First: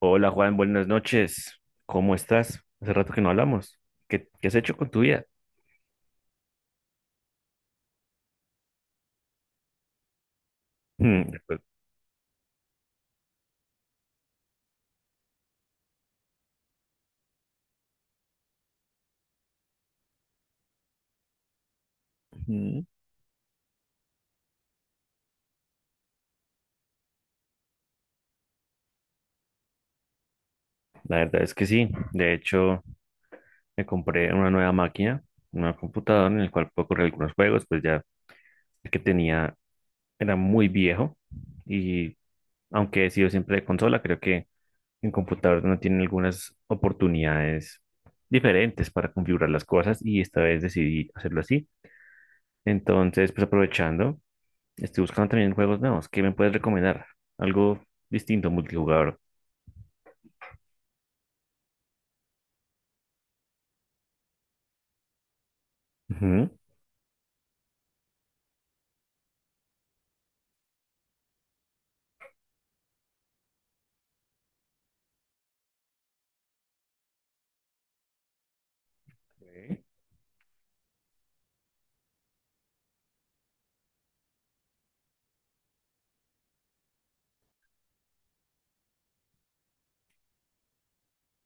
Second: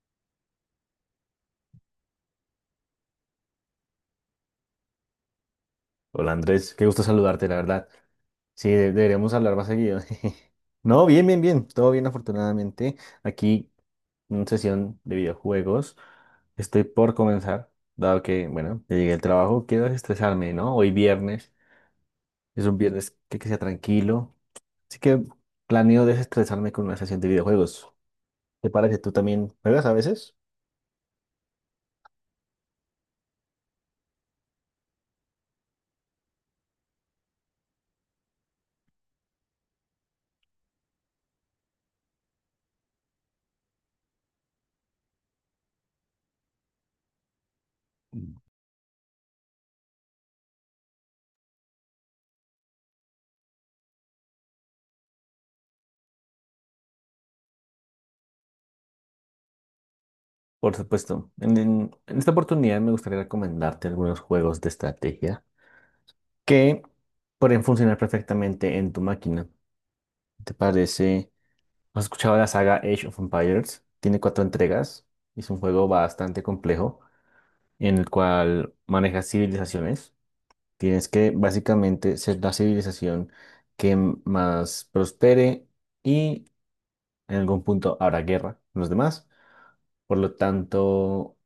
Hola Juan, buenas noches. ¿Cómo estás? Hace rato que no hablamos. ¿Qué has hecho con tu vida? Hola Andrés, qué gusto saludarte, la verdad. Sí, deberíamos hablar más seguido. No, Mm, bien, bien, pues, bien. Todo bien, afortunadamente. Aquí, una sesión de videojuegos. Estoy por comenzar, dado que, bueno, ya llegué al trabajo, quiero desestresarme, ¿no? Hoy viernes, es un mm, viernes que sea tranquilo. Así que planeo desestresarme con una sesión de videojuegos. ¿Te parece? ¿Tú también juegas a veces? La verdad es que sí. De hecho, me compré una nueva máquina, una computadora en la cual puedo correr algunos juegos, pues ya el que tenía era muy viejo y aunque he sido siempre de consola, creo que en computador no tienen algunas oportunidades diferentes para configurar las cosas y esta vez decidí hacerlo así. Entonces, pues aprovechando. Estoy buscando también juegos nuevos. ¿Qué me puedes recomendar? Algo distinto, multijugador. Por supuesto. En esta oportunidad me gustaría recomendarte algunos juegos de estrategia Ujú. que pueden funcionar perfectamente en tu máquina. ¿Te parece? ¿Has escuchado la saga Age of Empires? Tiene cuatro entregas. Es un juego bastante complejo en el cual manejas Ok. civilizaciones. Tienes que básicamente ser la civilización que más prospere y en algún punto habrá guerra con los demás. Por lo tanto,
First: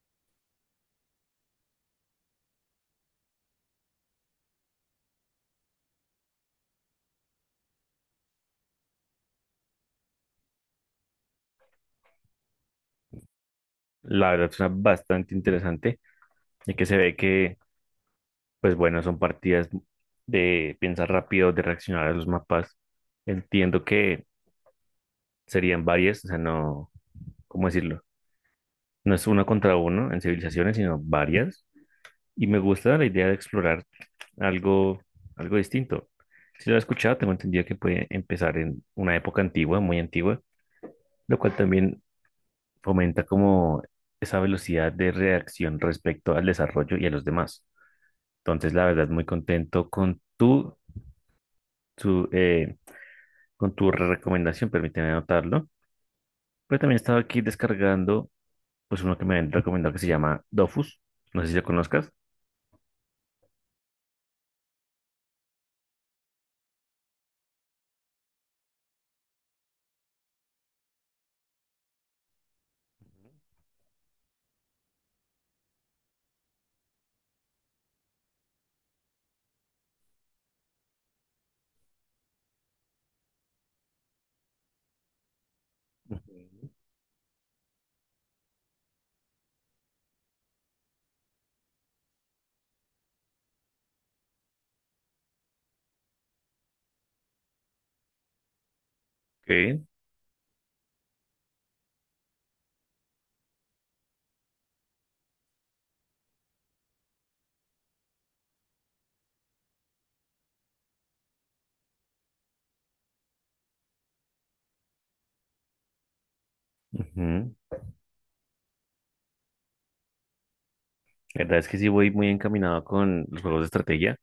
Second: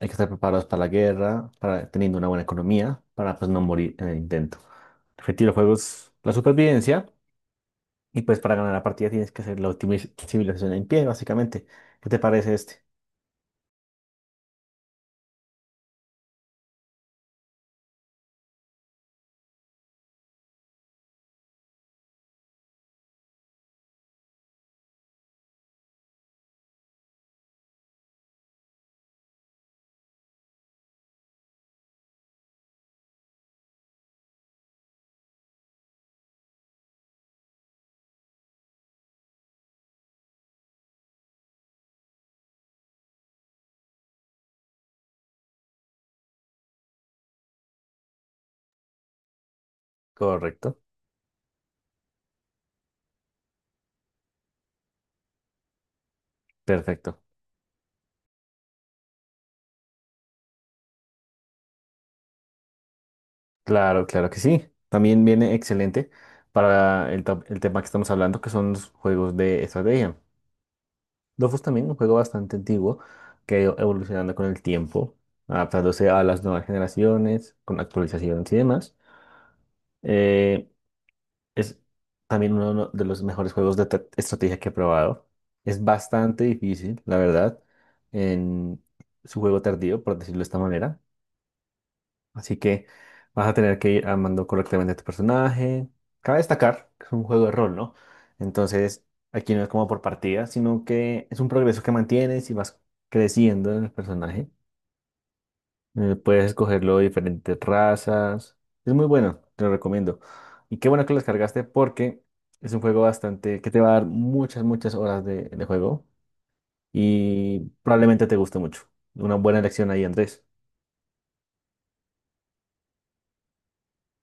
hay que estar preparados para la guerra, para teniendo una buena economía, para pues, no morir en el intento. El objetivo del juego es la supervivencia. Y pues para ganar la partida tienes que hacer la última civilización en pie, básicamente. ¿Qué te parece este? La verdad suena bastante interesante, ya que se ve que, pues bueno, son partidas de pensar rápido, de reaccionar a los mapas. Entiendo que serían varias, o sea, no, ¿cómo decirlo? No es uno contra uno en civilizaciones, sino varias. Y me gusta la idea de explorar algo, algo distinto. Si lo he escuchado, tengo entendido que puede empezar en una época antigua, muy antigua, lo cual también fomenta como esa velocidad de reacción respecto al desarrollo y a los demás. Entonces, la verdad, muy contento con Correcto. tu, eh, con tu recomendación, permíteme anotarlo. Pero también estaba Perfecto. aquí descargando, pues uno que me han recomendado que se llama Dofus. No sé si lo conozcas. Claro, claro que sí. También viene excelente para el tema que estamos hablando, que son los juegos de estrategia. Dofus también, un juego bastante antiguo que ha ido evolucionando con el tiempo, adaptándose a las nuevas generaciones, con actualizaciones y demás. Eh, Es también uno de los mejores juegos de estrategia que he probado. Es bastante Ujú. difícil, la verdad, en su juego tardío, por decirlo de esta manera. Así que vas a tener que ir armando correctamente a tu personaje. Cabe destacar que es un juego de rol, ¿no? Entonces, aquí no es como Ok. por partida, sino que es un progreso que mantienes y vas creciendo en el personaje. Puedes escogerlo de diferentes razas. Es muy bueno, te lo recomiendo. Y qué bueno que lo descargaste porque es un juego bastante que te va a dar muchas, muchas horas de juego Ujú. y probablemente te guste mucho. Una buena elección ahí, Andrés. La verdad es que sí voy muy encaminado con los juegos de estrategia.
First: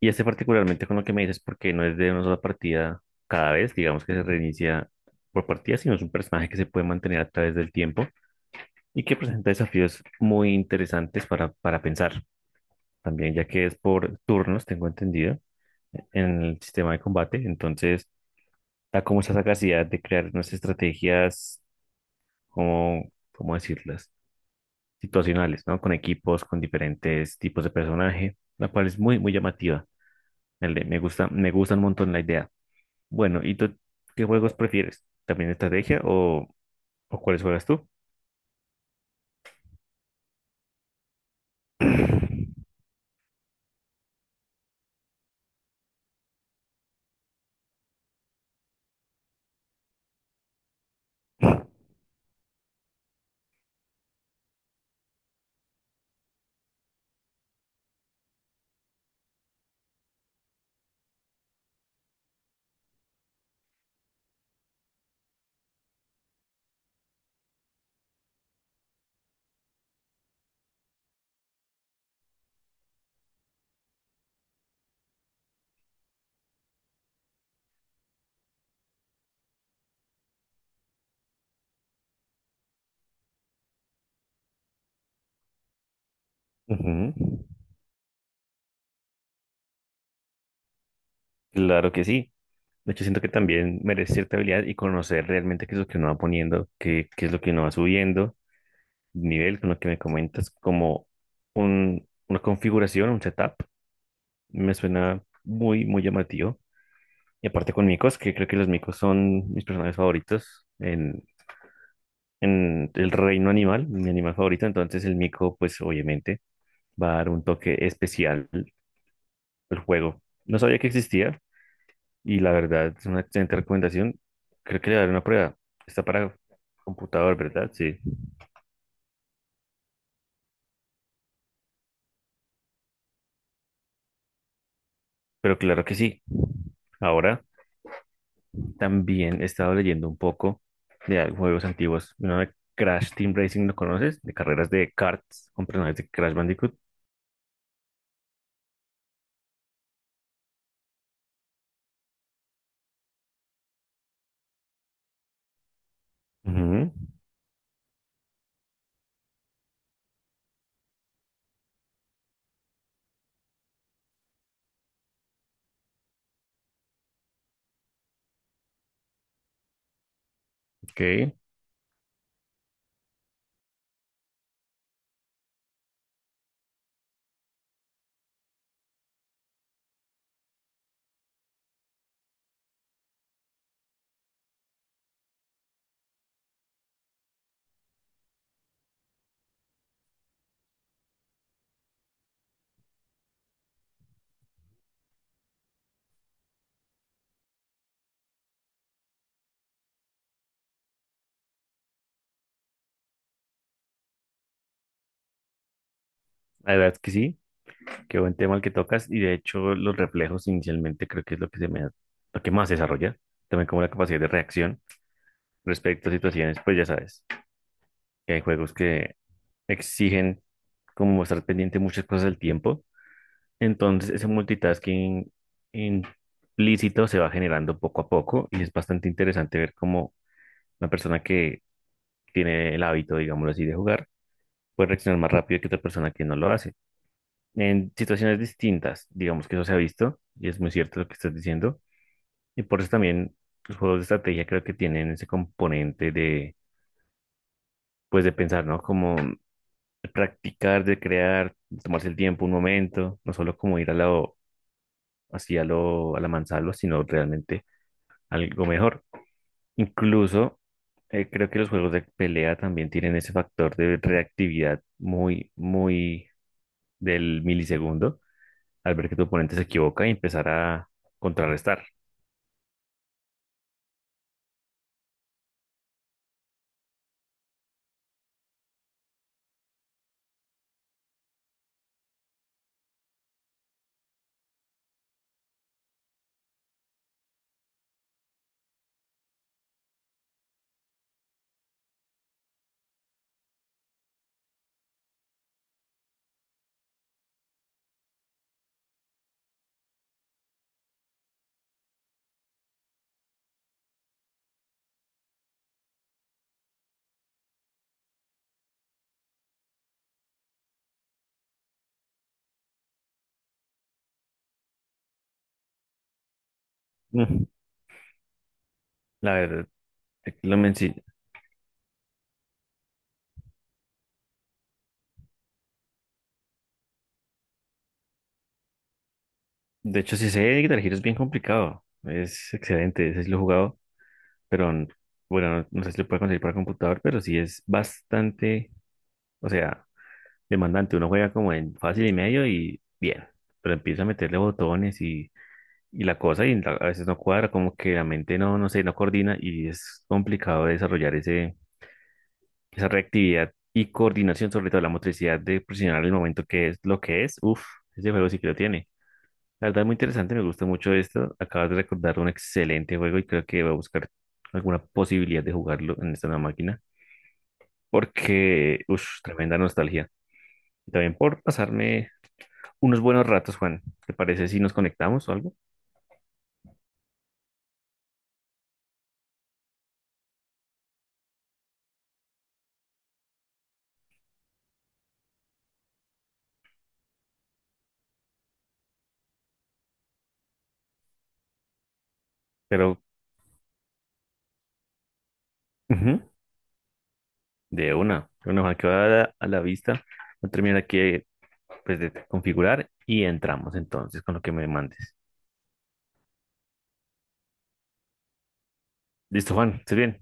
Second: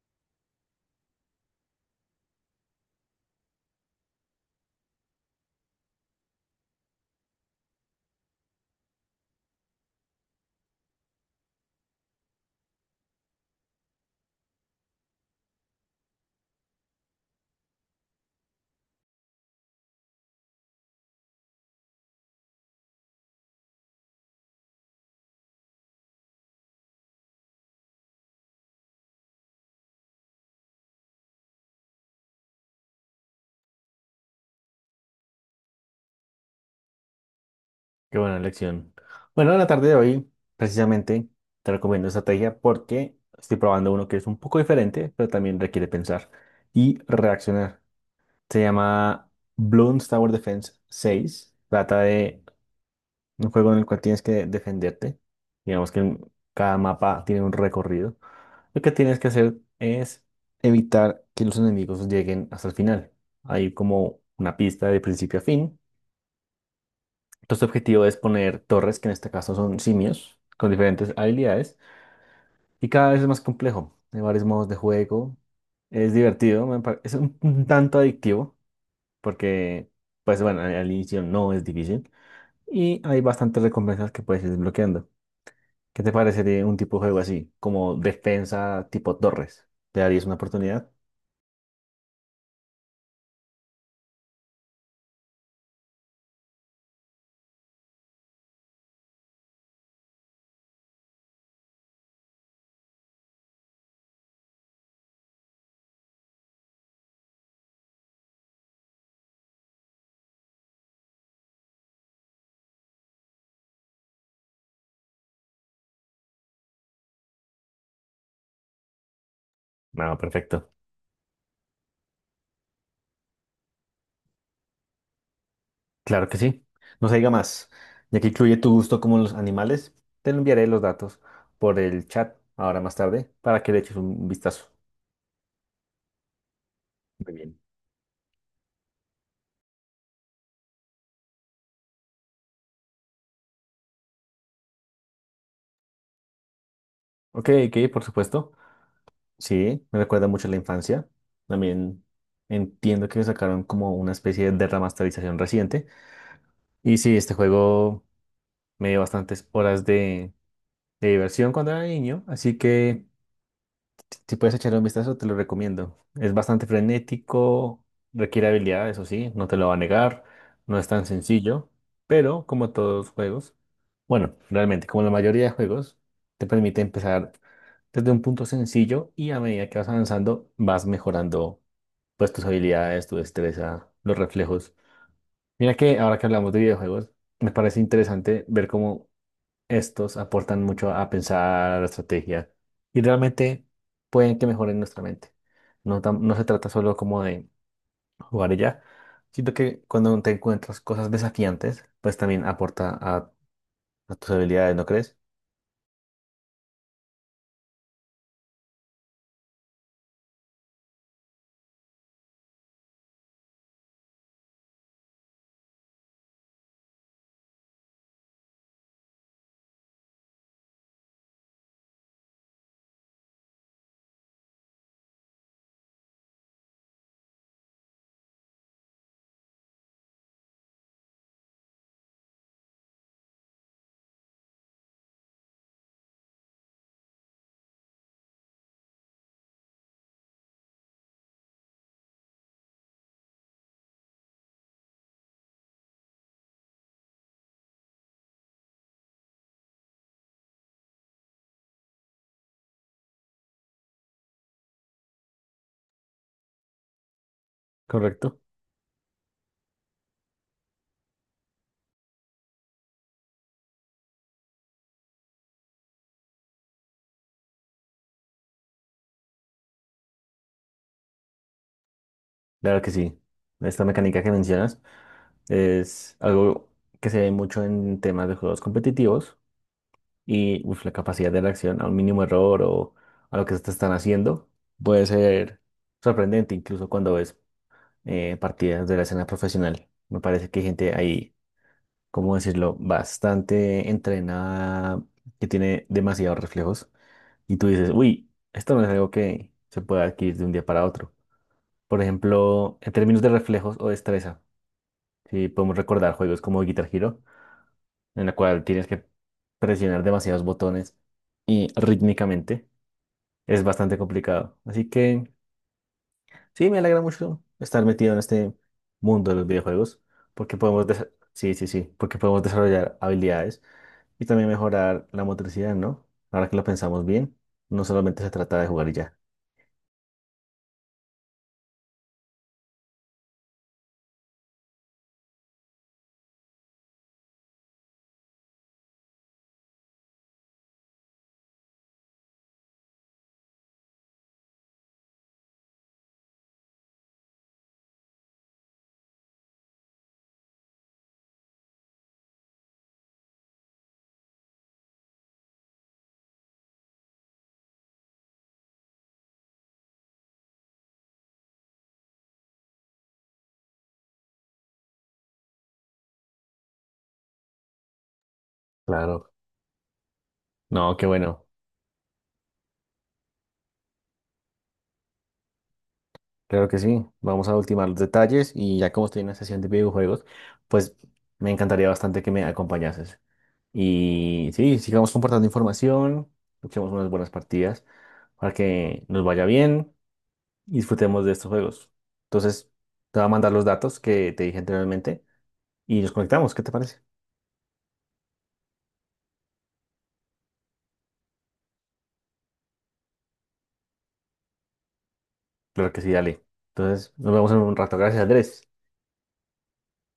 Y este particularmente con lo que me dices, porque no es de una sola partida cada vez, digamos que se reinicia por partida, sino es un personaje que se puede mantener a través del tiempo y que presenta desafíos muy interesantes para pensar también, ya que es por turnos, tengo entendido, en el sistema de combate. Entonces, da como esa capacidad de crear unas estrategias, como, ¿cómo decirlas? Situacionales, ¿no? Con equipos, con diferentes tipos de personaje, la cual es muy, muy llamativa. Me gusta, me gusta un montón la idea. Bueno, ¿y tú qué juegos prefieres? ¿También estrategia o cuáles juegas tú? Qué buena elección. Bueno, en la tarde de hoy, precisamente, te recomiendo estrategia porque estoy probando uno que es un poco diferente, pero también requiere pensar y reaccionar. Se llama Bloons Tower Defense 6. Trata de un juego en el cual tienes que defenderte. Digamos que cada mapa tiene un recorrido. Lo que tienes que hacer es evitar que los enemigos lleguen hasta el final. Hay como una pista de principio a fin. Entonces, tu objetivo es poner torres, que en este caso son simios, con diferentes habilidades. Y cada vez es más complejo. Hay varios modos de juego. Es divertido. Es un tanto adictivo. Porque, pues bueno, al inicio no es difícil. Y hay bastantes recompensas que puedes ir desbloqueando. ¿Qué te parecería un tipo de Ujú, juego así, como defensa tipo Torres? ¿Te darías una oportunidad? claro que sí. De hecho, siento que también merece cierta habilidad y conocer realmente qué es lo que uno va poniendo, qué es lo que uno va subiendo, nivel con lo que me comentas, como un, una configuración, un setup, me suena muy, muy llamativo. Y aparte con micos, que creo que los micos son mis personajes favoritos en el reino animal, mi animal favorito, entonces el mico, pues obviamente va a dar un toque especial al No, juego. No perfecto. sabía que existía y la verdad es una excelente recomendación. Creo que le daré una prueba. Está Claro para que sí. No se diga computador, más. ¿verdad? Sí, Ya que incluye tu gusto como los animales, te lo enviaré los datos por el chat ahora más tarde para que le eches un vistazo. pero claro que sí. Muy Ahora bien. también he estado leyendo un poco de al- juegos antiguos. Uno de Crash Team Racing, ¿lo conoces? De carreras de karts con personajes de Crash Bandicoot. Ok, ok, por supuesto. Sí, me recuerda mucho a la infancia. También entiendo que me sacaron como una especie de remasterización reciente. Ujú, Y sí, este juego me dio bastantes horas de diversión cuando era niño, así que si puedes echarle un vistazo, te lo recomiendo. Es bastante frenético, requiere habilidad, eso sí, no te lo va a negar, no es ok, tan la sencillo, pero como todos los juegos, bueno, realmente como la mayoría de juegos, te permite empezar desde un punto sencillo y a medida que vas avanzando, vas mejorando pues tus habilidades, tu destreza, los reflejos. Mira que ahora que hablamos de videojuegos, me parece interesante ver cómo estos aportan mucho a pensar a la estrategia y realmente pueden que mejoren nuestra mente. No, no se trata solo como de jugar y ya, sino que cuando te encuentras cosas desafiantes, pues también aporta a tus habilidades, ¿no crees? verdad es que sí, qué buen tema el que tocas y de hecho los reflejos inicialmente creo que es lo que se me da- lo que más se desarrolla, también como la capacidad de reacción respecto a situaciones, pues ya sabes, que hay juegos que exigen como estar pendiente de muchas cosas al tiempo. Entonces, ese multitasking implícito se va generando poco a poco y es bastante interesante ver cómo una persona que tiene el hábito, digámoslo así, de jugar, puede reaccionar más rápido que otra persona que no lo hace. En situaciones distintas, digamos que eso se ha visto y es muy cierto lo que estás diciendo. Y por eso también los juegos de estrategia creo que tienen ese componente de, pues, de pensar, ¿no? Como de practicar, de crear, de tomarse el tiempo un momento, no solo como ir a lo, así a lo, a la mansalva, sino realmente Correcto. algo mejor. Incluso creo que los juegos de pelea también tienen ese factor de reactividad muy, muy del milisegundo, al ver que tu oponente se equivoca y empezar a contrarrestar. Claro que sí. Esta mecánica que mencionas es algo que se ve mucho en temas de juegos competitivos y uf, la capacidad de reacción a un mínimo error o a lo que te están haciendo puede ser sorprendente incluso cuando ves partidas de la escena profesional. Me parece que hay gente ahí, ¿cómo decirlo?, bastante entrenada, que tiene demasiados reflejos. Y tú dices, uy, esto no es algo que se pueda adquirir de un día para otro. Por ejemplo, en términos de reflejos o destreza, si podemos recordar juegos como Guitar Hero, en la cual tienes que presionar demasiados botones y rítmicamente, es bastante complicado. Así que… Sí, me alegra mucho Mm, estar metido en este mundo La de los verdad, videojuegos, porque lo podemos, menci- desa- sí, sí, sí, porque podemos desarrollar habilidades y también mejorar la motricidad, ¿no? Ahora que lo pensamos bien, no solamente se trata de jugar y ya. de hecho, si sé Guitar Hero es bien complicado. Es excelente, ese sí lo he jugado. Pero n- bueno, no, no sé si lo puede conseguir para computador, pero sí es bastante, o sea, demandante. Uno juega como en fácil y medio y bien, pero empieza a meterle botones y la cosa y la- a veces no cuadra, como que la mente no, no sé, no coordina y es complicado desarrollar ese, esa reactividad y coordinación, sobre todo la motricidad de presionar el momento que es lo que es. Uf, ese juego sí que lo tiene. La verdad, muy interesante, me gusta mucho esto. Acabas de recordar un excelente juego y creo que voy a buscar alguna posibilidad de jugarlo en esta nueva máquina, porque, uff, Claro. tremenda nostalgia. Y No, qué también por bueno. pasarme unos buenos ratos, Juan. ¿Te parece si nos conectamos o algo? Claro que sí. Vamos a ultimar los detalles y ya como estoy en la sesión de videojuegos, pues me encantaría bastante que me acompañases. Y sí, sigamos compartiendo información, luchemos unas buenas partidas para que nos vaya bien y disfrutemos de estos juegos. Entonces, Pero, te voy a mandar los datos que te dije anteriormente y nos ujú, conectamos. ¿Qué te parece? De una, Juan, que va a la vista. Voy a terminar aquí, pues, de configurar y entramos entonces con lo que me mandes. Claro que sí, dale. Entonces, nos vemos en un rato. Gracias, Andrés. Listo, Juan, ¿estás bien?